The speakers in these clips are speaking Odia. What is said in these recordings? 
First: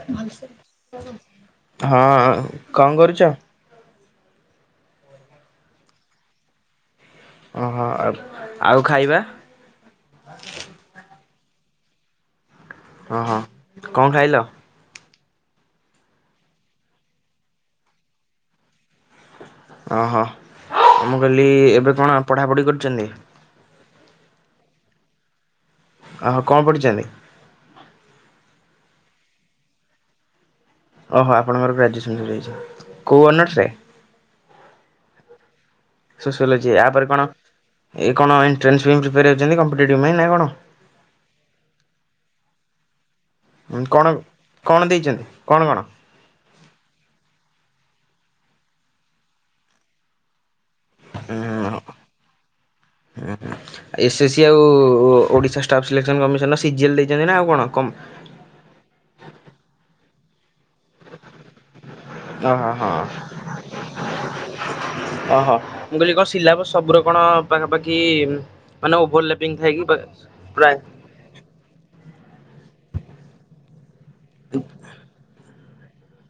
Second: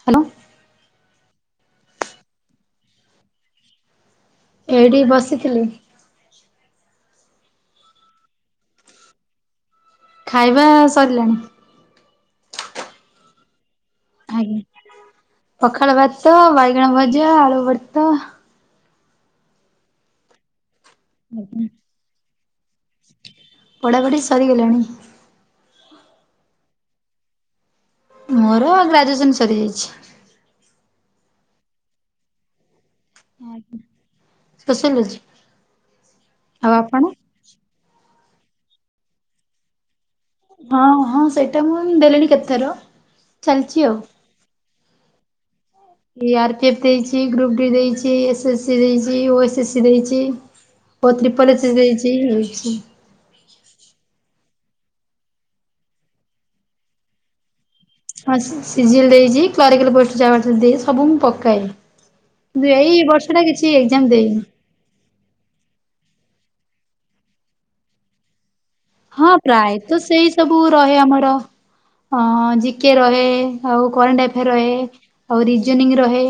ହ୍ୟାଲୋ ହଁ କଣ୍ କରୁଚ? ଏଇଠି ବସିଥିଲି। ଓହୋ ଆଉ- ଆଉ ଖାଇବା? ଖାଇବା ସରିଲାଣି। ହଁ ହଁ। କଣ ଖାଇଲ? ଆଜ୍ଞା। ପଖାଳ ଭାତ, ବାଇଗଣ ଭଜା, ଆଳୁ ଭରତା। ଅ ହ। ମୁଁ କହିଲି ଏବେ କଣ ପଢ଼ାପଢ଼ି କରୁଛନ୍ତି? ପଢ଼ାପଢ଼ି ସରି ଗଲାଣି। ଅ ହ। କଣ ପଢିଛନ୍ତି? ମୋର ଗ୍ରାଜୁଏସନ ସରିଯାଇଛି। ଓହୋ ଆପଣଙ୍କର ଗ୍ରାଜୁଏସନ ସରିଯାଇଛି। କୋଉ ଅନର୍ସରେ ଆଜ୍ଞା। ସୋସିଓଲୋଜି। ସୋସିଓଲୋଜି, ଆଉ ଆ ଆପଣ ପରେ କଣ ଏ କଣ ଏଣ୍ଟ୍ରାସ୍ ପାଇଁ ପ୍ରିପାର ହଉଛନ୍ତି କମ୍ପିଟେଟିଭ୍ ପାଇଁ ନା କଣ? ହଁ ହଁ ସେଇଟା ମୁଁ ଦେଲିଣି କେତେଥର। ଚାଲିଛି ଆଉ। କଣ କଣ ଦେଇଛନ୍ତି କଣ କଣ? ଇ ଆର୍ ପି ଏଫ୍ ଦେଇଚି, ଗ୍ରୁପ ଡି ଦେଇଚି, ଏସ ଏସ ସି ଦେଇଚି, ଓ ଏସ ସି ଦେଇଚି। ଓ ଟ୍ରିପଲ୍ ଏସି ଦେଇଚି। [unintelligible] [unintelligible] ଏସ ସି ଆଉ ଓଡିଶା ଷ୍ଟାଫ ସିଲେକ୍ସନ କମିଶନ ର ସିଜିଏଲ ଦେଇଛନ୍ତି ନା ଆଉ କଣ? ହଁ ସି ଜି ଏଲ ଦେଇଚି କ୍ଲରିକାଲ୍ ପୋଷ୍ଟ ଯାହା ବାହାରିଥିଲା ଦିଏ। ସବୁ ମୁଁ ପକାଏ। ଓହୋ କିନ୍ତୁ ଏଇ ହଁ ବର୍ଷ ଟା କିଛି ଏକ୍ଜାମ୍ ଦେଇନି। ଓହୋ। ମୁଁ କହିଲି କଣ ସିଲାବସ୍ ସବୁର କଣ ପାଖାପାଖି ମାନେ ହଁ ଓଭରଲାପିଂ ଥାଏ କି ପ୍ରାୟତଃ ସେଇ ସବୁ ପ୍ରାୟ ରହେ ଆମର। ହଁ ଜିକେ ରହେ, ଆଉ କରେଣ୍ଟ ଆଫେୟାର ରହେ। ଆଉ ରିଜନିଂ ରହେ।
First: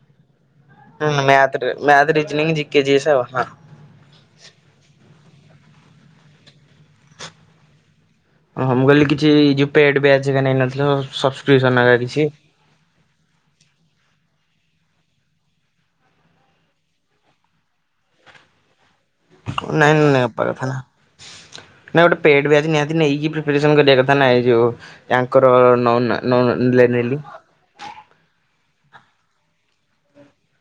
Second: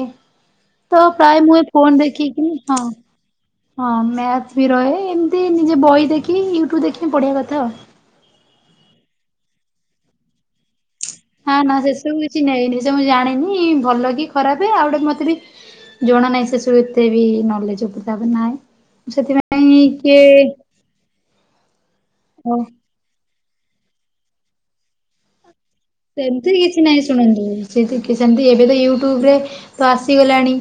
ହଁ ତ ପ୍ରାୟ ମୁଁ ମ୍ୟାଥରେ ଏ ଫୋନ ମ୍ୟାଥ ରିଜନିଂ ଦେଖିକିନି ହଁ। [unintelligible] ହଁ ମ୍ୟାଥ ବି ରହେ। ଏମତି ନିଜେ ବହି ଦେଖି ୟୁଟ୍ୟୁବ ଦେଖିକି ପଢିବା କଥା ଆଉ। ଅ ହଁ। ମୁଁ କହିଲି କିଛି ଯୋଉ ପେଡ ବ୍ୟାଚ୍ ହେରିକା ନେଇ ନଥିଲ? ନା ନା ସେସବୁ କିଛି ନେଇଁନି। ସେ ମୁଁ ଜାଣିନି ଭଲ କି ଖରାପେ ଆଉ ଗୋଟେ ମତେ ବି ଜଣା ନାହିଁ ସେସବୁ ଏତେ ବି ନଲେଜ୍ ଉପରେ। ତାପରେ ନାଇଁ। ସେଥିପାଇଁ ନାଇଁ ନାଇଁ କିଏ ହବା କଥା ନା। ନାଇଁ ଗୋଟେ ପେଡ୍ ହଉ ବ୍ୟାଚ୍ ନିହାତି ନେଇକି ପ୍ରିପେରେସନ କରିବା କଥା ନା, ଏଇ ଯୋ ଆଙ୍କର ନନ୍ ସେମତି କିଛି ନାହିଁ ଶୁଣନ୍ତୁ। ସେମତି ଏବେ ବି ୟୁଟ୍ୟୁବ ରେ ତ ଆସିଗଲାଣି।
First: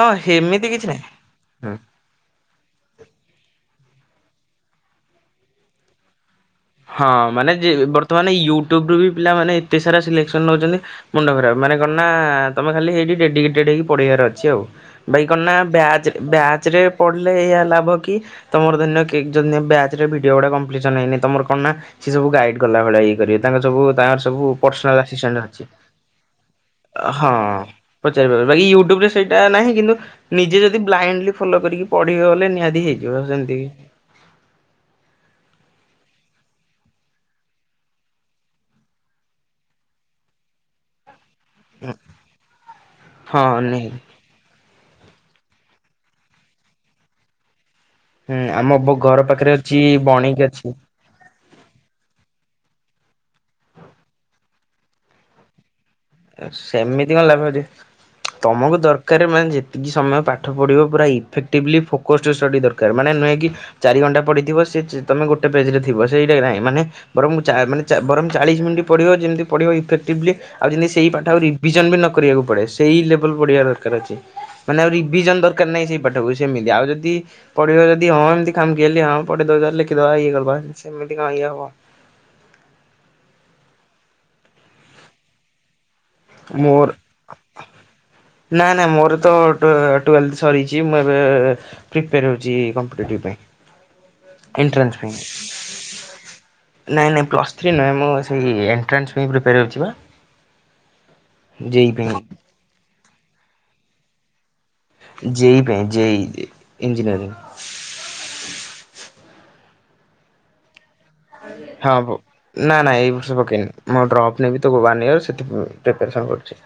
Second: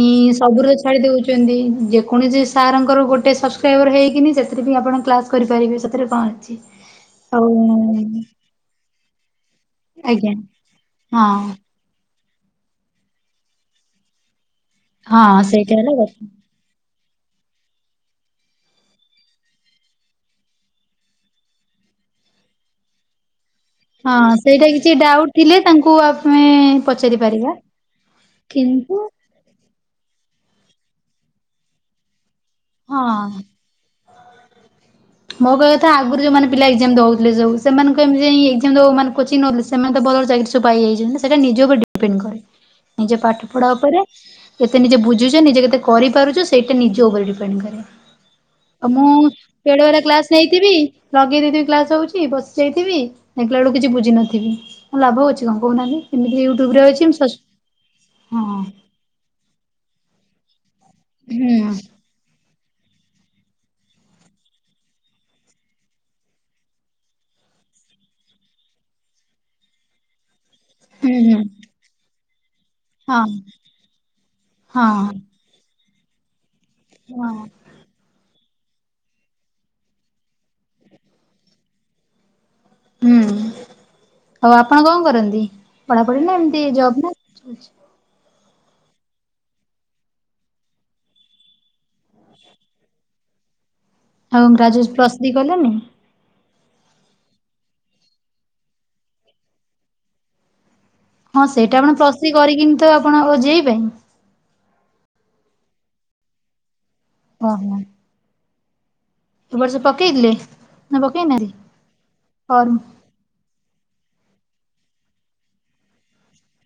ଇଁ ସେମିତି ସବୁୁର କିଛି ନାହିଁ। ଛାଡି ଦଉଛନ୍ତି। ହୁଁ। ଯେ କୌଣସି ସାର୍ ଙ୍କର ଗୋଟେ ସବସ୍କ୍ରାଇବର ହେଇକିନି ସେଥିରେ ବି ଆପଣ କ୍ଲାସ୍ କରିପାରିବେ, ସେଥିରେ କଣ ଅଛି। ହଁ। ଆଉ ମାନେ ଯେ ବର୍ତ୍ତମାନ ୟୁଟ୍ୟୁବ ରୁ ବି ପିଲାମାନେ ଏତେସାରା ଆଜ୍ଞା ସିଲେକ୍ସନ ନଉଛନ୍ତି ମୁଣ୍ଡ ହଁ ଖରାପ୍। ମାନେ କଣ ନା ତମେ ଖାଲି ହେଇଠି ଡେଡିକେଟେଡ୍ ହେଇକି ପଢ଼ିବାର ଅଛି ଆଉ। ବାକି କଣ ହଁ ନା ସେଇଟା ହେଲା ବ୍ୟାଚ୍ କଥା ବ୍ୟାଚ୍ ରେ ପଢିଲେ ଏହିଆ ଲାଭ କି ତମର ଧରିନିଏ କିଏ ଯଦି ବ୍ୟାଚ୍ ରେ ଭିଡିଓ ଗୁଡ଼ା କମ୍ପଲିସନ ହେଇନି ତମର କଣ ନା ସିଏ ସବୁ ଗାଇଡ୍ କଲା ଭଳିଆ ଇଏ କରିବେ। ତାଙ୍କର ସବୁ ତାଙ୍କର ହଁ ସବୁ ସେଇଟା କିଛି ପର୍ସନାଲ ଡାଉଟ୍ ଆସିଷ୍ଟାଣ୍ଟ ଥିଲେ ଅଛି। ତାଙ୍କୁ ଆମେ ପଚାରି ହଁ। ପାରିବା ପଚାରିପାରିବେ। ବାକି କିନ୍ତୁ ୟୁଟୁବରେ ସେ ଏଟା ନାହିଁ କିନ୍ତୁ ନିଜେ ଯଦି ବ୍ଲାଇଣ୍ଡଲି ଫଲୋ କରିକି ପଢିବ ବଲେ ନିହାତି ହେଇଯିବ। ହଁ ସେମିତି ବି ମୋ କହିବା କଥା ଆଗରୁ ଯୋଉମାନେ ପିଲ ଏଜ୍ଜାମ୍ ଦଉଥିଲେ ଯୋଉ ସେମାନେ କଣ ଏମିତି ଯାଇ ଏଜ୍ଜାମ୍ ଦବାକୁ ମାନେ କୋଚିଂ ନଉଥିଲେ। ସେମାନେ ତ ଭଲ ଭଲ ଚାକିରି ସବୁ ପାଇଯାଇଛନ୍ତି ନା। ସେଇଟା ନିଜ ଉପରେ ଡିପେଣ୍ଡ କରେ। ନିଜ ହଁ ପାଠ ପଢ଼ା ନିହାତି। ଉପରେ। କେତେ ନିଜେ ବୁଝୁଚ ନିଜେ କେତେ କରିପାରୁଚ ସେଇଟା ନିଜ ଉପରେ ଡିପେଣ୍ଡ କରେ। ହୁଁ ଆମ ବ ଆଉ ମୁଁ ଘର ପାଖରେ ଅଛି ବେଳେବେଳେ କ୍ଲାସ୍ ବଣିକି ଅଛି। ନେଇଥିବି ଲଗେଇ ଦେଇଥିବି କ୍ଲାସ୍ ହଉଚି ବସି ଯାଇଥିବି ଦେଖିଲା ବେଳକୁ କିଛି ବୁଝି ନଥିବି। ଲାଭ ଅଛି କଣ କହୁନାହାନ୍ତି। ଏମିତି ୟୁଟ୍ୟୁବ ରେ ଅଛି ମୁଁ ସେମିତି କଣ ସର୍ଚ୍ଚ ଲାଭଅଛି ହଁ ତମକୁ ଦର୍ କାର ମାନେ ଯେତିକି ସମୟ ପାଠ ପଢ଼ିବ, ପୁରା ହୁଁ ଇଫେକ୍ଟିଭଲି ଫୋକସ୍ଡ ଷ୍ଟଡ଼ି ଦରକାର ମାନେ ନୁହେଁ କି ଚାରି ଘଣ୍ଟା ପଢିଥିବ ସେ ତମେ ଗୋଟେ ପେଜରେ ଥିବ ସେଇଟାହିଁ ମାନେ ବରଂ ଚା ବରଂ ଚାଳିଶ ମିନିଟ୍ ପଢିବ ଯେମିତି ପଢିବ ଇଫେକ୍ଟିଭଲି ଆଉ ଯେମି ସେଇ ହୁଁ ପାଠ ହୁଁ ଆଉ ରିଭିଜନବି ନକରିବାକୁ ପଡ଼େ ସେଇ ହଁ ଲେବଲ୍ ପଢିବା ଦରକାର ଅଛି ମାନେ ଆଉ ହଁ ରିଭିଜନ ଦର କାର ନାହିଁ ସେଇ ପାଠକୁ, ସେମିତି ଆଉ ଯଦି ହଁ ପଢିବ ଯଦି ହଁ ଏମିତି ଖାମଖିଆଲି ହଁ ପଢ଼ିଉଦଚ ଲେଖି ଦବା ଇଏ କରିଦେବା ସେମିତି କଣ ଇଏ ହବ। ହୁଁ ଆଉ ଆପଣ କଣ କରନ୍ତି, ପଢାପଢି ନା ଏମିତି ମୋର ଜବନା ଅଲଗା କିଛି? ନା ନା ମୋରତ ଟୁଏଲ ତୁଏଲ୍ଥ ସରିଚି ମୁଁ ଏବେ ପ୍ରିପାର ହେଉଚି କମ୍ପିଟେଟିଭ ଆଉ ପାଇଁ ଗ୍ରାଜୁ ଏଣ୍ଟ୍ରାନ୍ସ ପାଇଁ। ପ୍ଲସ୍ ଥ୍ରୀ କଲେନି? ନାଇଁ ନାଇଁ ପ୍ଲସ୍ ଥ୍ରୀ ନୁହେଁ, ମୁଁ ସେଇ ଏଣ୍ଟ୍ରାନ୍ସ ପାଇଁ ପ୍ରିପେୟାର ହେଉଚିପା। ହଁ ସେଇଟା ଆପଣ ପ୍ଲସ୍ ଥ୍ରି କରିକିନିତ ଆପଣ ଜେ ଇ ପାଇଁ। ଜେ ଇ ପାଇଁ ଜେ ଇ ଇଞ୍ଜିନିୟରିଂ। ହଁ ହଁ। ଏ ବର୍ଷ ପକେଇଥିଲେ? ନା ପକେଇନାହାନ୍ତି ହଁ ପ ଫର୍ମ? ନା ନାଁ ଏଇ ବର୍ଷ ପକେଇନି। ମୁଁ ଡ୍ରପ୍ ନେବିତ ୱାନ୍ ଇୟର ସେଥି ପାଇଁ ପ୍ରିପାରେସନ୍ କରୁଚି।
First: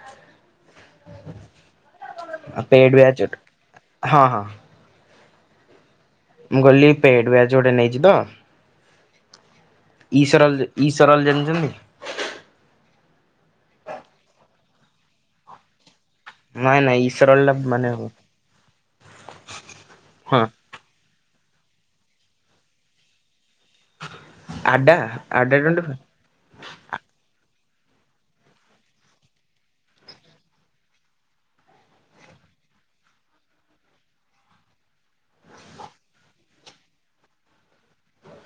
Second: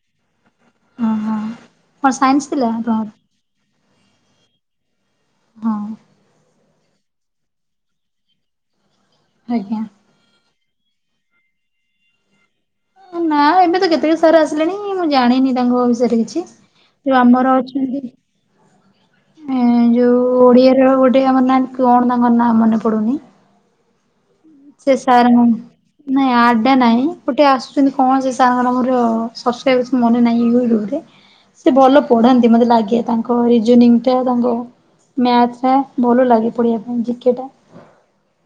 ହଁ ହଁ କଣ ସାଇନ୍ସ [unintelligible] ଆ ଥିଲା ପେଡ୍ ଆପଣଙ୍କର ଵ୍ୟାଚ ଟେ ହଁ ହଁ। ହଁ। ମୁଁ କହିଲି ପେଡ୍ ବ୍ଯାଚ ଗୋଟେ ନେଇଚିତ ଆଜ୍ଞା। ଈଶ୍ୱରଲ ଈଶ୍ୱରଲ୍ ଜାଣିଚନ୍ତି ନା ଏବେତ କେତେକ ସାର୍ ଆସିଲେଣି ମୁଁ ଜାଣିନି ତାଙ୍କ ବିଷୟରେ କିଛି। ନାଇଁ ନାଇଁ ଯୋଉ ଇସରଲ୍ ଟା ଆମର ମାନେ ଅଚନ୍ତି ହଁ ଯୋଉ ଓଡ଼ିଆରେ ଯୋଉ ଗୋଟେ ଆମର ନାହାନ୍ତି କଣ ତାଙ୍କର ନାଁ ମନେ ପଡ଼ୁନି ସେ ଆଡା ସାର୍ ଙ୍କ ଆଡା ଟ୍ୱେଣ୍ଟି ଫୋର୍ ନାଇଁ ଆଡା ନାଇଁ ଗୋଟେ ଆସୁଛନ୍ତି କଣ ସେ ସାରଙ୍କର ସବସ୍କ୍ରାଇବସନ୍ ମନେ ନାହିଁ ୟୁୁଟୁବରେ ସେ ଭଲ ପଢାନ୍ତି ମତେ ଲାଗେ ତାଙ୍କ ରିଜନିଙ୍ଗ୍ ଟା ତାଙ୍କ ମ୍ୟାକ୍ସ ଭଲ ଲାଗେ ପଢିବା ପାଇଁ ଜି କେ ଟା।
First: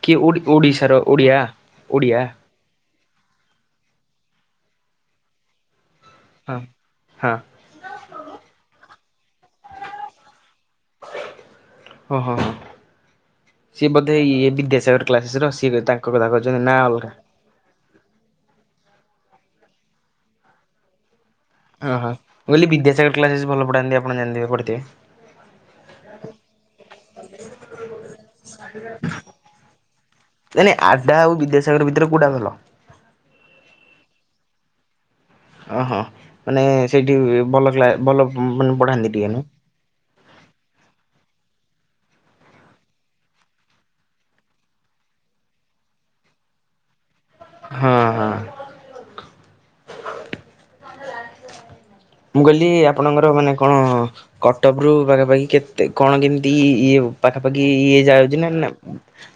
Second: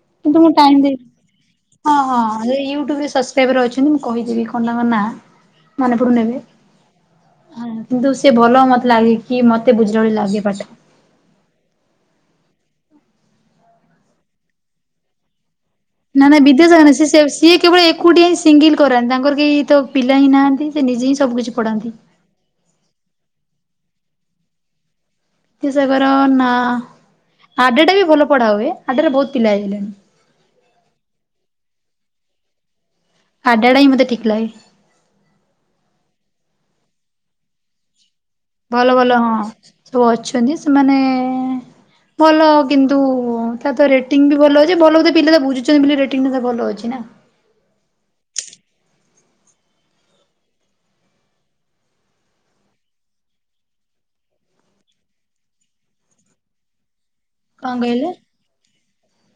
କି କିନ୍ତୁ ଓଡ଼ି ମୁଁ ଟାଇମ୍ ଦେଇ ଓଡ଼ିଶାର ଓଡ଼ିଆ ହଁ ଓଡ଼ିଆ ହଁ। ହଁ ସେ ୟୁଟ୍ୟୁବରେ ସବସ୍କ୍ରାଇବର ଅଛନ୍ତି, ମୁଁ କହିଦେବି କଣ ତାଙ୍କ ନାଁ ମନେ ପଡ଼ୁନି ଏବେ। ହଁ ହଁ। ହ କିନ୍ତୁ ସେଭଲ ମତେ ଲାଗେକି, ମତେ ବୁଝିଲା ଭଳି ଲାଗେ ପାଠ। ଓଁ ହଁ ହଁ ସିଏ ବୋଧେ ଇଏ ବିଦ୍ୟାସାଗର କ୍ଲାସେସର, ସିଏ ତାଙ୍କ ନା କଥା ନା କହୁଛନ୍ତି ବିଦ୍ୟସାଗର ନୁହଁ ସିଏ ଅଲଗା ସେ ସେ ସିଏ କେବଳ ଏକୁଟିଆ ହିଁ ସିଙ୍ଗିଲ୍ କରନ୍ତି, ତାଙ୍କର କେହିତ ପିଲାହିଁ ନାହାନ୍ତି ସେ ନିଜେହିଁ ସବୁ କିଛି ପଢାନ୍ତି। ଓହୋ ମୁଁ କହିଲି ବିଦ୍ୟାସାଗର କ୍ଲାସେସ ଭଲ ପଢାନ୍ତି, ଆପଣ ଜାଣିଥିବେ ପଢିଥିବେ। ବିଦ୍ୟାସାଗର ନା ଆଡେଟାବି ଭଲ ପଢା ହୁଏ ଆଡେରେ ବହୁତ୍ ପିଲା ହେଇଗଲେଣି। ମାନେ ଆଡା ଆଉ ବିଦ୍ୟାସାଗର ଭିତରେ କଉଟା ଭଲ? ଆଡାଟାହିଁ ମତେ ଠିକ୍ ଲାଗେ। ଓହୋ ମାନେ ସେଇଠି ଭଲ କ୍ଲା ଭଲ ମାନେ ଭଲ ପଢ଼ାନ୍ତି ଭଲ ଟିକେ ହଁ ନୁହଁ ସବୁ ଅଛନ୍ତି ସେମାନେ ଭଲ କିନ୍ତୁ ତା ତ ରେଟିଙ୍ଗ ବି ଭଲ ଅଛି ଭଲ ବୋଧେ ପିଲା ତ ବୁଝୁଛନ୍ତି ବୋଲି ରେଟିଂଟା ଭଲ ଅଛି ନା। ହଁ ହଁ। ମୁଁ କହିଲି ଆପଣଙ୍କର ମାନେ କଣ କଟକ ରୁ ପାଖାପାଖି କେତେ କଣ କେମିତି ଇଏ ପାଖାପାଖି କଣ ଇଏ କହିଲେ ଯାଉଚିନା ନା।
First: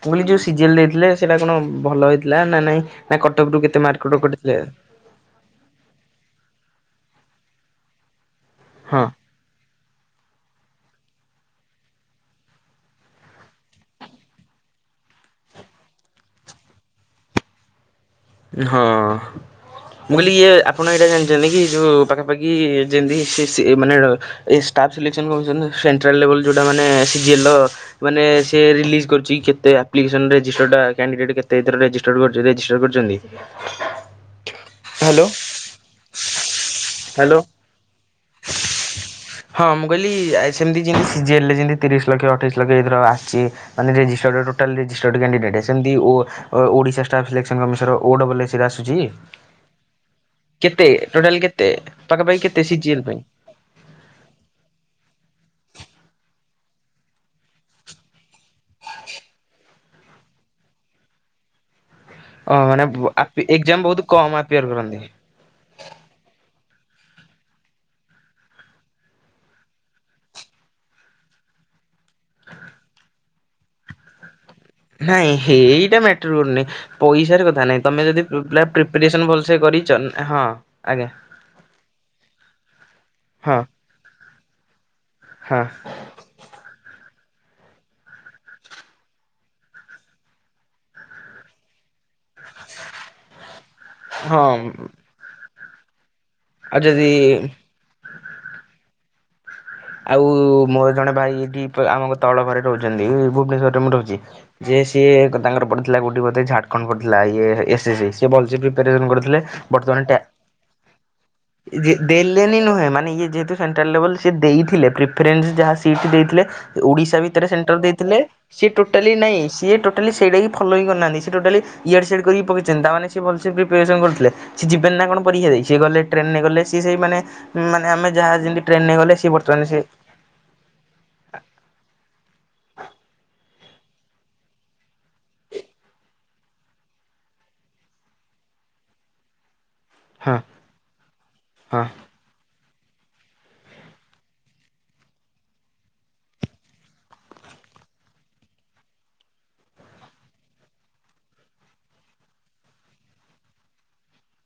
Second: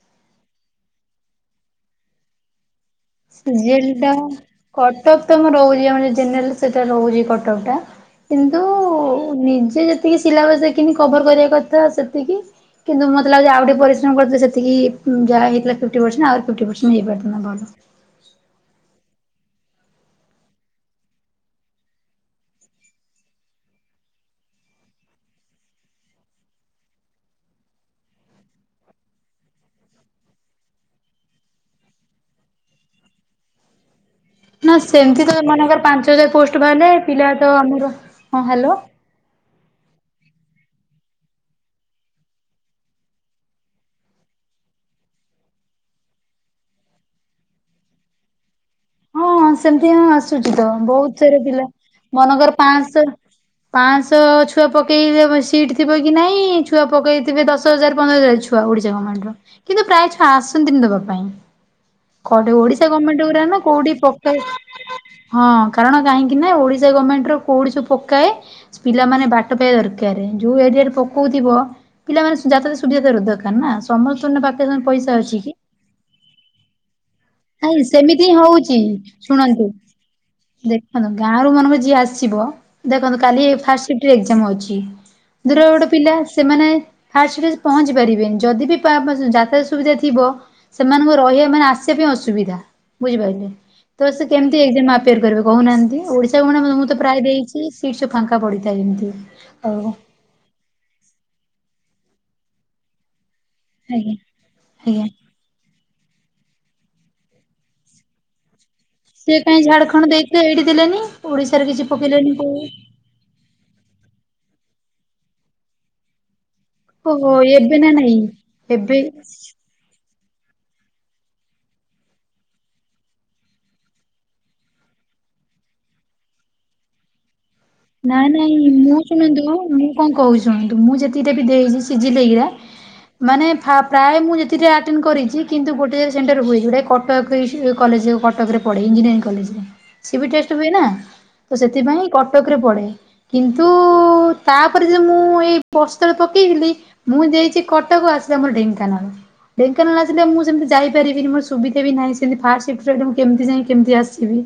ପୁଣି ଯୋଉ ସି ଜି ଏଲ ଦେଇଥିଲେ ସେଇଟା କଣ ଭଲ ହେଇଥିଲା ନା ନାଇଁ। ନାଇଁ କଟକ ରୁ କେତେ ସିଜିଏଲ ଟା ମାର୍କଟ କଟି ଥିଲା। କଟକ ତମର ଓରିଆ ମାନେ ଜେନେରାଲ ସେଇଟା ରହୁଛି କଟକଟା। କିନ୍ତୁ ହଁ ନିଜେ ଯେତିକି ସିଲାବସ ଦେଖିନି କଭର କରିବା କଥା ସେତିକି। କିନ୍ତୁ ମୋତେ ଲାଗୁଛି ଆଉଟିକେ ପରିଶ୍ରମ କରିଥିଲେ ସେତିକି ଯା ହେଇଥିଲା ଫିପ୍ଟି ପର୍ଶନ ଆଉ ଫିପ୍ଟି ପର୍ଶନ ହେଇପାରିଥାନ୍ତା ଭଲ। ହଁ। ମୁଁ କହିଲି ଇଏ ଆପଣ ଏଇଟା ଜାଣିଛନ୍ତି କି ଯେଉଁ ପାଖାପାଖି ଯେମିତି ସେ ସେ ମାନେ ଏ ଷ୍ଟାଫ୍ ସିଲେକ୍ସନ କମିସନ ନା ସେଣ୍ଟ୍ରାଲ୍ ଲେବଲ୍ ଯେଉଁଟା ମାନେ ସିଜିଏଲ୍ର ମାନେ ସେ ରିଲିଜ୍‌ କରୁଛି କେତେ ଆପ୍ଲିକେସନ ରେଜିଷ୍ଟର୍ଟା କ୍ୟାଣ୍ଡିଡେଟ୍ କେତେ ଏ ଇଥିରେ ରେଯିଷ୍ଟର୍ କରୁଛି ରେଜିଷ୍ଟର୍ କରୁଛନ୍ତି। ନା ସେମିତି ତ ଏମାନଙ୍କର ପାଞ୍ଚ ହଜାର ପୋଷ୍ଟ ବାହାରିଲେ ପିଲା ହ୍ୟାଲୋ ତ ଆମର ହଁ ହ୍ୟାଲୋ। ହଁ ମୁଁ କହିଲି ସେମତି ଯିମିତି ସି ଜି ଏ ଲ ରେ ଯେମିତି ତିରିଶ ଲକ୍ଷ ଅଠେଇଶ ଲକ୍ଷ ଏଥିର ଆସିଛି। ମାନେ ରେଜିଷ୍ଟର ଟୋଟାଲ୍ ରେଜିଷ୍ଟର୍ଡ କ୍ଯଣ୍ଡିଡେଟ୍ ସେମତି Odisha staff selection ମିସର O double AC ର ଆସୁଛି। ହଁ ସେମିତି ହଁ ଆସୁଛି ତ କେତେ ବହୁତ ଟୋଟାଲ୍ ସାରା ପିଲା କେତେ ପାଖାପାଖି ମନକର କେତେ ସିଜିଏଲ୍ ପାଁସେ ପାଇଁ ପାଁଶହ ଛୁଆ ପକେଇ ବେ ସିଟ୍ ଥିବ କି ନାଇଁ ଛୁଆ ପକେଇଥିବେ ଦଶ ହଜାର ପନ୍ଦର ହଜାର ଛୁ ଆ ଓଡିଶା ଗମେଣ୍ଟ ର କିନ୍ତୁ ପ୍ରାୟ ଛୁଆ ଆସନ୍ତିନି ଦବା ପାଇଁ। କୋଠି ଓ ମାନେ ଓଡିଶା ଗମେଣ୍ଟ ଗୁରା ନା ଏକ୍ଜାମ୍ କୋଉଠି ବହୁତ ପ କମ୍ ଆପିୟର କରନ୍ତି। ହଁ କାରଣ କାହିଁକି ନା ଓଡିଶା ଗଭର୍ଣ୍ଣମେଣ୍ଟ ର କୋଉଠି ସବୁ ପକାଏ ପିଲାମାନେ ବାଟ ପାଇବା ଦରକାର ଯୋଉ ଏରିଆରେ ପକଉଥିବ ପିଲାମାନେ ଯାତିରେ ସୁବିଧା ପାଇବା ଦରକାର ନା ସମର୍ଥନ ନେବା ନାଇଁ ଏଇଟା ମେଟର କରୁନି ପଇସାର କଥ ନାଇଁ ସେମିତି ହଉଚି ଶୁଣନ୍ତୁ କରିଛ ହଁ ଆଜ୍ଞା ଦେଖନ୍ତୁ ଗାଁ ରୁ ମନେକର ଯିଏ ଆସିବ। ଦେଖନ୍ତୁ କାଲି ହଁ ଫାଷ୍ଟେ ସିପ୍ଟ ଏଗ୍ଜାମ ଅଛି ହଁ ଯଉଟା ଗୋଟେ ପିଲା ସେମାନେ ଫାଷ୍ଟ ସିପ୍ଟ ପହଞ୍ଚି ପାରିବେନି ଯଦି ବି ପା ମା ଯାତ୍ରା ସୁବିଧା ଥିବ ସେମାନଙ୍କୁ ରହିବା ମାନେ ଆସି ସେଥିପାଇଁ ଅସୁବିଧା ବୁଝିପାରିଲେ ତ ସେ ହଁ କେମିତି ଏକ୍ଜାମା ଆଉ ତିଆରି କରିବ କହୁନାହାନ୍ତି ଓଡିଶା ସେ ମୁଁ ନା ମୁଁ ତ ପ୍ରାୟ ଯଦି ଦେଇଛି ସିଟ୍ ସବୁ ଫାଙ୍କା ପଡିଥାଏ ଏମିତି ଆଉ। ଆଉ ମୋର ଜଣେ ଭାଇ ଏଠି ଆମ ତଳ ଘରେ ରହୁଛନ୍ତି ଏଇ ଭୁବନେଶ୍ଵର [unintelligible] ଆଜ୍ଞା ରହୁଛି ଯିଏ ଆଜ୍ଞା। ସିଏ ତାଙ୍କର ପଢିଥିଲା ଗୋଠି ବୋଧେ ଝାଡଖଣ୍ଡ ପଢିଥିଲା ଇଏ ଏସ ଏ ସେ ଭଲସେ ପ୍ରିପାରସନ୍ ସେ କରିଥିଲେ କାହିଁ ବଟ୍ ଜଣେ ଝାଡଖଣ୍ଡ ଟ୍ୟା ଦେଇଥିଲେ ଏଇଠି ଦେଲେନି ଓଡିଶାରେ କିଛି ଯିଏ ପକେଇଲେନି ଦେଲି ଦେଲି କୋଉ ନୁହେଁ ମାନେ ଇଏ ଯେହେତୁ ସେଣ୍ଟାଲ ଲେବୁଲ୍‌ ସିଏ ଦେଇଥିଲେ ପ୍ରିଫରେନ୍ସ ଯାହା ସିଟ୍ ଦେଇଥିଲେ। ଓଡିଶା ଓହୋ ଭିତରେ ସେଣ୍ଟର ଏବେ ନା ଦେଇଥିଲେ ନାଇଁ ସିଏ ଟୋଟାଲି ଏବେ ନାଇଁ ସିଏ ଟୋ ଟୋଟାଲି ସେଇଟା ଫଲୋଇ କରିନାହାନ୍ତି ସେ ଟୋଟାଲି ୟାଡ଼ ସିଆଡ଼ କରି ପକେଇଛନ୍ତି ତାମାନେ ସେ ଭଲସେ ପ୍ରିପାରେସନ୍ କରିଥିଲେ। ସି ଯିଵେନି ନା କଣ ପରୀକ୍ଷା ଦେଇ ସିଏ ଗଲେ ଟ୍ରେନ ନେ ଗଲେ ସେ ସେଇ ମାନେ ମାନେ ଆମେ ନା ଯାହା ନାଇଁ ଯେମିତି ଟ୍ରେନ ନେ ମୁଁ ଗଲେ ସେ ଗୋ ଶୁଣନ୍ତୁ ମୁଁ କଣ କହୁଛୁୁ ମୁଁ ଯେତିକିଟା ବି ଦେଇଛି ସିଝିଲେଇକିରା। ମାନେ ଫା ପ୍ରାୟ ମୁଁ ଯେତିକିଟା ଆଟେନେ କରିଛି କିନ୍ତୁ ଗୋଟେ ସେଣ୍ଟର ହୁଏ ଯୋଉଟା କ କଟକ କଲେଜ କଟକରେ ପଢେ ଇଞ୍ଜିନିୟରିଂ କଲେଜରେ। ସି ବି ହଁ ଟେଷ୍ଟ ହୁଏ ନା ତ ହଁ। ସେଥିପାଇଁ କଟକ ରେ ପଡେ। କିନ୍ତୁ ତାପରେ ଯେ ମୁଁ ଏଇ ପୋଷ୍ଟଏର୍ ପକାଇଥିଲି। ମୁଁ ଦେଇଛି କଟକ ଆସିଲା ମୋର ଢେଙ୍କାନାଳ। ଢେଙ୍କାନାଳ ଆସିଲେ ମୁଁ ସେମତି ଯାଇପାରିବିନି ମୋ ସୁବିଧା ବି ନାହିଁ ସେମିତି ଫାଷ୍ଟ ସିଫ୍ଟରେ ମୁ କେମିତି ଯାଇଁ କେମିତି ଆସିଵି। ଯିବି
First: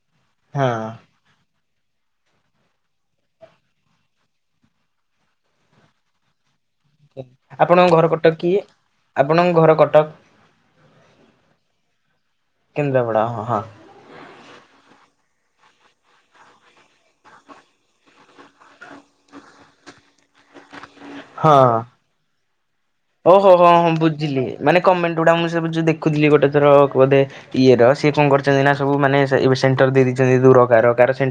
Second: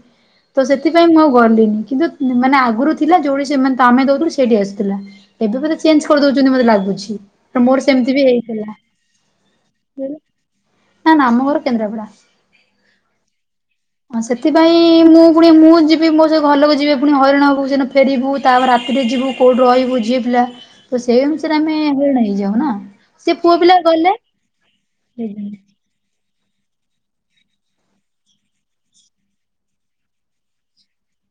ତ ସେଥିପାଇଁ ହଁ। ମୁଁ ଆଉ ଗଲିନି କିନ୍ତୁ ମାନେ ଆ ଆଗୁରୁ ଥିଲା ଯୋଉଠି ସେମାନେ ତ ଆମେ ଦଉଥିଲୁ ସେଇଠି ଆସୁଥିଲା ଏବେ ବୋଧେ ଚେଞ୍ଜ କରିଦଉଛନ୍ତି ମୋତେ ଲାଗୁଛି। ହୁଁ ମୋର ଆପଣଙ୍କ ଘର ସେମତି ବି କଟକ କି? ହେଇଥିଲା। ଆପଣଙ୍କ ଘର କଟକ ନାଁ ନାଁ ଆମ ଘର କେନ୍ଦ୍ରପଡ଼ା। କେନ୍ଦ୍ରାପଡା ହଁ ହଁ। ହଁ ସେଥିପାଇଁ ମୁଁ ପୁଣି ମୁଁ ଯିବି ମୋ ସହ ଘରଲୋକ ଯିବେ ପୁଣି ହଇରାଣ ହବୁ। ଯୋଉ ଦିନ ଫେରିବୁ ତାପରେ ରାତିରେ ଯିବୁ କଉଠି ରହିବୁ ଝିଅ ପିଲା। ତ ସେଇ ଅନୁସାରେ ଆମେ ହଁ। ହଇରାଣ ହେଇଯାଉ ନା। ସେ ଓହୋ ପୁଅ ହଁ ପିଲା ହଁ ବୁଝିଲି ମାନେ କମେଣ୍ଟ ଗୁଡା ମୁଁ ଗଲେ ସବୁ ଯୋଉ ଦେଖୁଥିଲି ଗୋଟେ ଥର ବୋଧେ। ଇଏ ର ସିଏ କଣ କରୁଛନ୍ତି ନା ସବୁ ମାନେ ସେ ଏବି ସେଣ୍ଟର ଦେଇ ଦେଇଛନ୍ତି ଦୂର କାର କାର ସେ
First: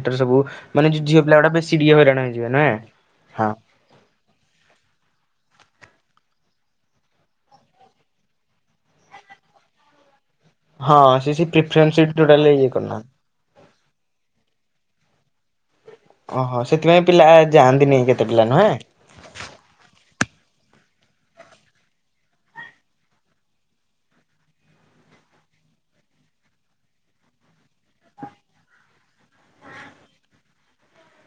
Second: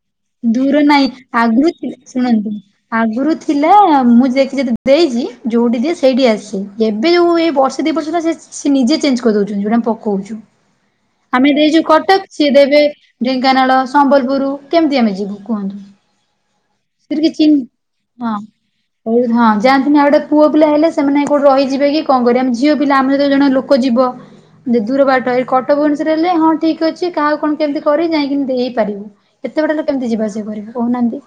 ଦୂର ନାଇଁ ଆଗୁରୁ ଥିଲା ହଇରାଣ ହେଇଯିବେ ଶୁଣନ୍ତୁ ନୁହେଁ। ଆଗୁରୁ ହଁ। ଥିଲା ମୁଁ ଯେତେ ଯେ ଦେଇଛି ଯୋଉଠି ଦିଏ ସେଇଠି ଆସେ, ଏବେ ଯୋଉ ଏଇ ବର୍ଷ ଦି ବର୍ଷ ହେଲା ସେ ନିଜେ ଚେଞ୍ଜ କରିଦଉଛନ୍ତି ଯୋଉଠି ଆମେ ପ କଉଛୁ ହଁ ସେ ସେ ଆମେ ଦେଇଛୁ ପ୍ରିଫରେନ୍ସ କଟକ ସିଏ ଟୋଟାଲି ଇଏ ଦେବେ। କରୁନାହାନ୍ତି। ଢେଙ୍କାନାଳ, ସମ୍ବଲପୁରୁ କେମିତି ଆମେ ଯିବୁ କୁହନ୍ତୁ। ଓହୋ ସେଥିପାଇଁ ପିଲା ଯାଆନ୍ତିନି କେତେ ପିଲା ନୁହେଁ। ସେଇ ହଁ ଯାଆନ୍ତିନି ଆଉ ଗୋଟେ ପୁଅ ପିଲା ହେଲେ ସେମାନେ କୋଉଠି ରହିଯିବେ କି କଁ କରିବେ ଆମେ ଝିଅ ପିଲା ଆମ ସହିତ ଜଣେ ଲୋକ ଯିବ। ଯଦି ଦୂର ବାଟ ଏଇ କଟକ ଭୁବନେଶ୍ୱର ହେଲେ ହଁ ଠିକ ଅଛି କାହାକୁ କଣ କେମିତି କରି ଯାଇକିନି ଦେଇହେଇ ପାରିବୁ। ଏତେ ବାଟ ହେଲେ କେମତି ଯିବା ଆସିବା କରିବୁ କହୁନାହାନ୍ତି?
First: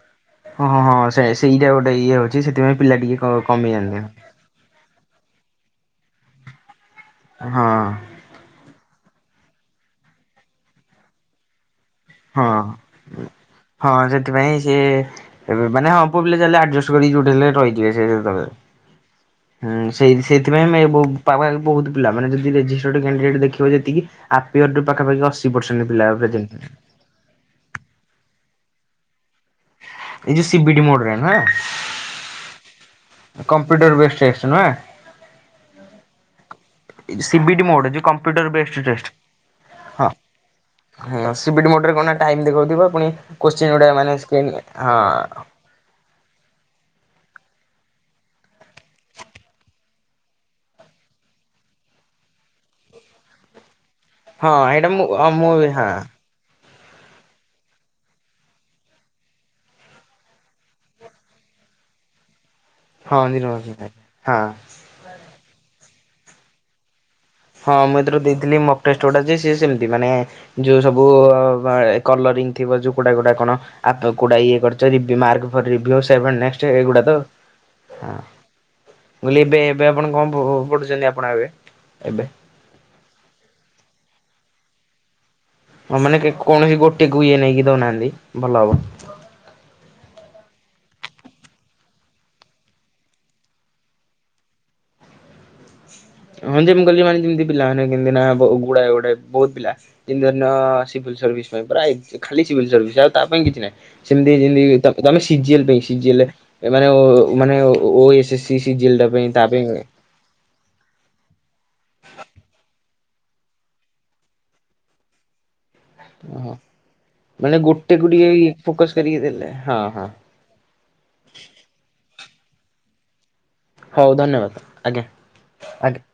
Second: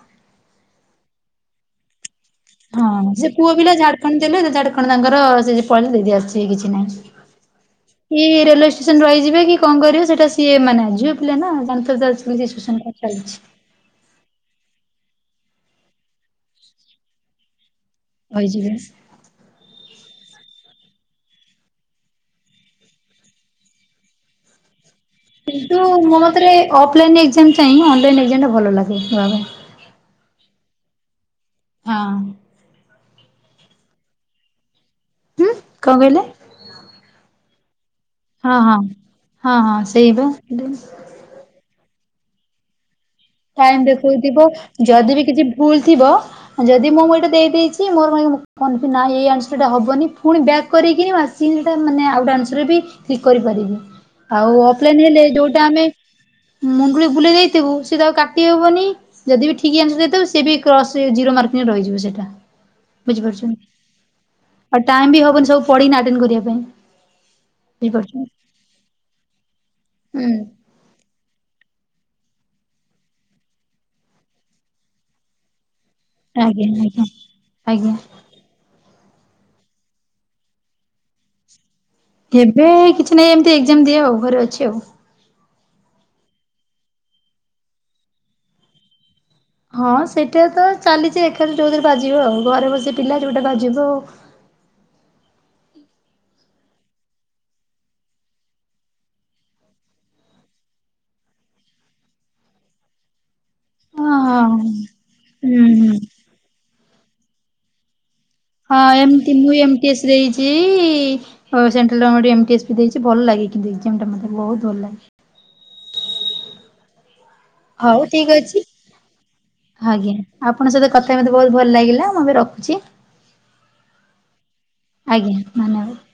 ହଁ ହଁ ହଁ ସେ ସେଇଟା ଗୋଟେ ଇଏ ଅଛି ସେଥିପାଇଁ ପିଲା ଟିକେ କ କମି ଯାଆନ୍ତି। ଦେଲୁ ଜେଝା ବାଟେ କଣ ତାଙ୍କର ସେ ଯେ ପଳେଇଲେ ଦେଇ ଦେଇ ଆସିଲେ କିଛି ନାହିଁ। ହଁ। କି ରେଲୱେ ଷ୍ଟେସନ ରେ ରହିଯିବେ କି କଣ କରିବେ ସେଟା ସିଏ ମାନେ ଝିଅ ପିଲା ନା ଜାଣିଥିବେ ତ ଆ କେମତି ହଁ। ସିଚୁଏସନ୍ କଁ ଚାଲିଛି। ହଁ ସେଥିପାଇଁ ସିଏ ଏବେ ମାନେ ହଁ ପୁଅ ପିଲା ଚାହିଁଲେ ଆଡଜେଷ୍ଟ କରିକି ଯୋଉଠି ହେଲେ ରହିଯିବେ। [unintelligible] ରହିଯିବେ। ହୁଁ ସେଇ ସେଇଥିପାଇଁ ମାନେ ବ ପାୱାର ରେ ବହୁତ ପିଲା ମାନେ ଯଦି ରେଜିଷ୍ଟର୍ଡ କ୍ୟାଣ୍ଡିଡେଟ୍ ଦେଖିବ ଯେତିକି। ଆପିଅରଡ୍ ପାଖାପାଖି ଅ କିନ୍ତୁ ମୋ ମତରେ ଅଫଲାଇନ ଏକ୍ଜାମ ଚାଁହି ଅନଲାଇନ ଏକ୍ଜାମ ଟା ଭଲ ଲାଗେ ଦବାପାଇଁ। ଏଇ ଯୋଉ ସିିବିଟି ମୋଡରେ ନୁହେଁ। ହଁ। କମ୍ପ୍ୟୁଟର ବେସ୍ ଟେଷ୍ଟ ନୁହେଁ। ହୁଁ କଁ କହିଲେ? ଏଇ ଯୋ ସିବିଡି ମୋଡ ଯୋ କମ୍ ହଁ ହଁ ହଁ ହଁ ସେଇ ବା ହଁ ସିିବିଡି ମୋଡରେ କଣ ନା ଟାଇମ ଦେଖଉଥିବ ପୁଣି। କୋଶ୍ଚିନ୍ ଟାଇମ ଗୁଡା ମାନେ ଦେଖଉଥିବ ସ୍କ୍ରିନ୍ ହଁ। ଯଦି ବି କିଛି ଭୁଲ ଥିବ। ଯଦି ମୁଁ ମୁଁ ଏଇଟା ଦେଇ ଦେଇଛି ମୋର କଁ କନ୍ଫୂଜ ନା ଏଇ ଆନ୍ସର ଟା ହବନି ଫୁଣି ବ୍ୟାକ୍ କରିକି ଆସ ଚିନ ଟା ମାନେ ଆଉଟା ଆନ୍ସର ବି କ୍ଲିକ କରିପାରିବୁ ହଁ ଆଉ ଏଇଟା ମୁଁ ଅଫଲାଇନ ହେଲେ ହଁ ମୁଁ ଯୋଉଟା ଆମେ ହଁ ମୁଣ୍ଡୁଳି ବୁଲେଇ ଦେଇ ଥିବୁ। ସେ ତା ଆଉ କାଟି ହବନି ଯଦି ବି ଠିକ୍ ଆନ୍ସର ହେଇଥିବ ସିଏ ବି କ୍ରସ ଜିରୋ ମାର୍କିରେ ରହିଯିବ ସେଇଟା। ହଁ ବୁଝି ପାରୁଛନ୍ତି ନିରମା ହଁ। ଆଉ ଟାଇମି ବି ହବନି ସବୁ ପଢି କିନା ଆଟେନ କରିବା ପାଇଁ। ହଁ ମୁଁ ଏଥର ବୁଝିପାରୁଛନ୍ତି ଦେଇଥିଲି ମକଟେଷ୍ଟ ଗୋଟା ଯେ ସିଏ ସେମିତି ମାନେ। ହୁଁ। ଯୋଉ ସବୁ ଅ ବା ଏ କଲରିଙ୍ଗ ଥିବ ଯୋଉ କୋଉଟା କୋଉଟା କଣ। ଆଫ୍ଟର କୋଉଟା ଇଏ କରିଛ, ରିଭିୟୁ ମାର୍କ ଫର ରିଭିୟୁ ସେଭେ ଆଜ୍ଞା ନେଷ୍ଟେ ଏଇ ଗୁଡ଼ା ଆଜ୍ଞା ତ ଆଜ୍ଞା ଆଉ। ମୁଁ କହିଲି ଏବେ ଏବେ ଆପଣ କଁ ପ ପ ପଢୁଛନ୍ତି ଆପଣ ଏବେ? ଏବେ। ଏବେ କିଛି ନାହିଁ ଏମିତି ଏଗ୍ ଜାମ୍ ଦିଏ ଆଉ ଘରେ ଅଛି ଆଉ। ହଁ ମାନେ କେ କୌଣସି ଗୋଟେକୁ ଇଏ ନେଇକି ଦଉନାହାନ୍ତି ଭଲ ହବ। ହଁ ସେଇଟା ତ ଚାଲିଛି ଦେଖାଯାଉ ଯୋଉଥିରେ ବାଜିବ ଆଉ ଘରେ ବସି ପିଲା ଯୋଉଟା ବାଜିବ ଆଉ ହଁ ଯେ ମୁଁ କଇଲି [unintelligible] ଯେମିତି ପିଲାମାନେ କେମିତି ନା ହବ ଉଗୁଡାଏ ଗୁଡାଏ ବହୁତ ପିଲା। [unintelligible] ସିଭିଲ୍‌ ସର୍ଭିସ ପାଇଁ [unintelligible] ଖାଲି ସିଭିଲ୍ ସର୍ଭିସ ଆଉ ତା ପାଇଁ କିଛି ନାଇଁ। ହଁ ସେମିତି ହଁ ଯେମିତି ତ-ତମେ ହୁଁ ସିଜିଏଲ ପାଇଁ ହୁଁ ସିଜିଏଲ ରେ ମାନେ ଓ ମାନେ ଓ ଓଏସେ ସି ସି ସିଜିଏଲ ଟା ପାଇଁ ତା ପାଇଁ ଦେଇଚି ଅ central government M T S ବି ଦେଇଚି। ସେ ଭଲ ଲାଗେ କିନ୍ତୁ ଏକ୍ଜାମ ଟା ମତେ ବହୁତ ଭଲ ଲାଗେ। ଓହୋ ମାନେ ହଉ ଗୋଟେକୁ ଠିକ ଟିକିଏ ଇଏ ଅଛି। ଫୋକସ କରିକି ଦେଲେ ହଁ ହଁ। ଆଜ୍ଞା ଆପଣଙ୍କ ସହିତ କଥା ହେଇ ମୋତେ ବହୁତ ଭଲ ଲାଗିଲା ମୁଁ ଏବେ ରଖୁଚି। ହଉ ଧନ୍ୟବାଦ ଆଜ୍ଞା ଆଜ୍ଞ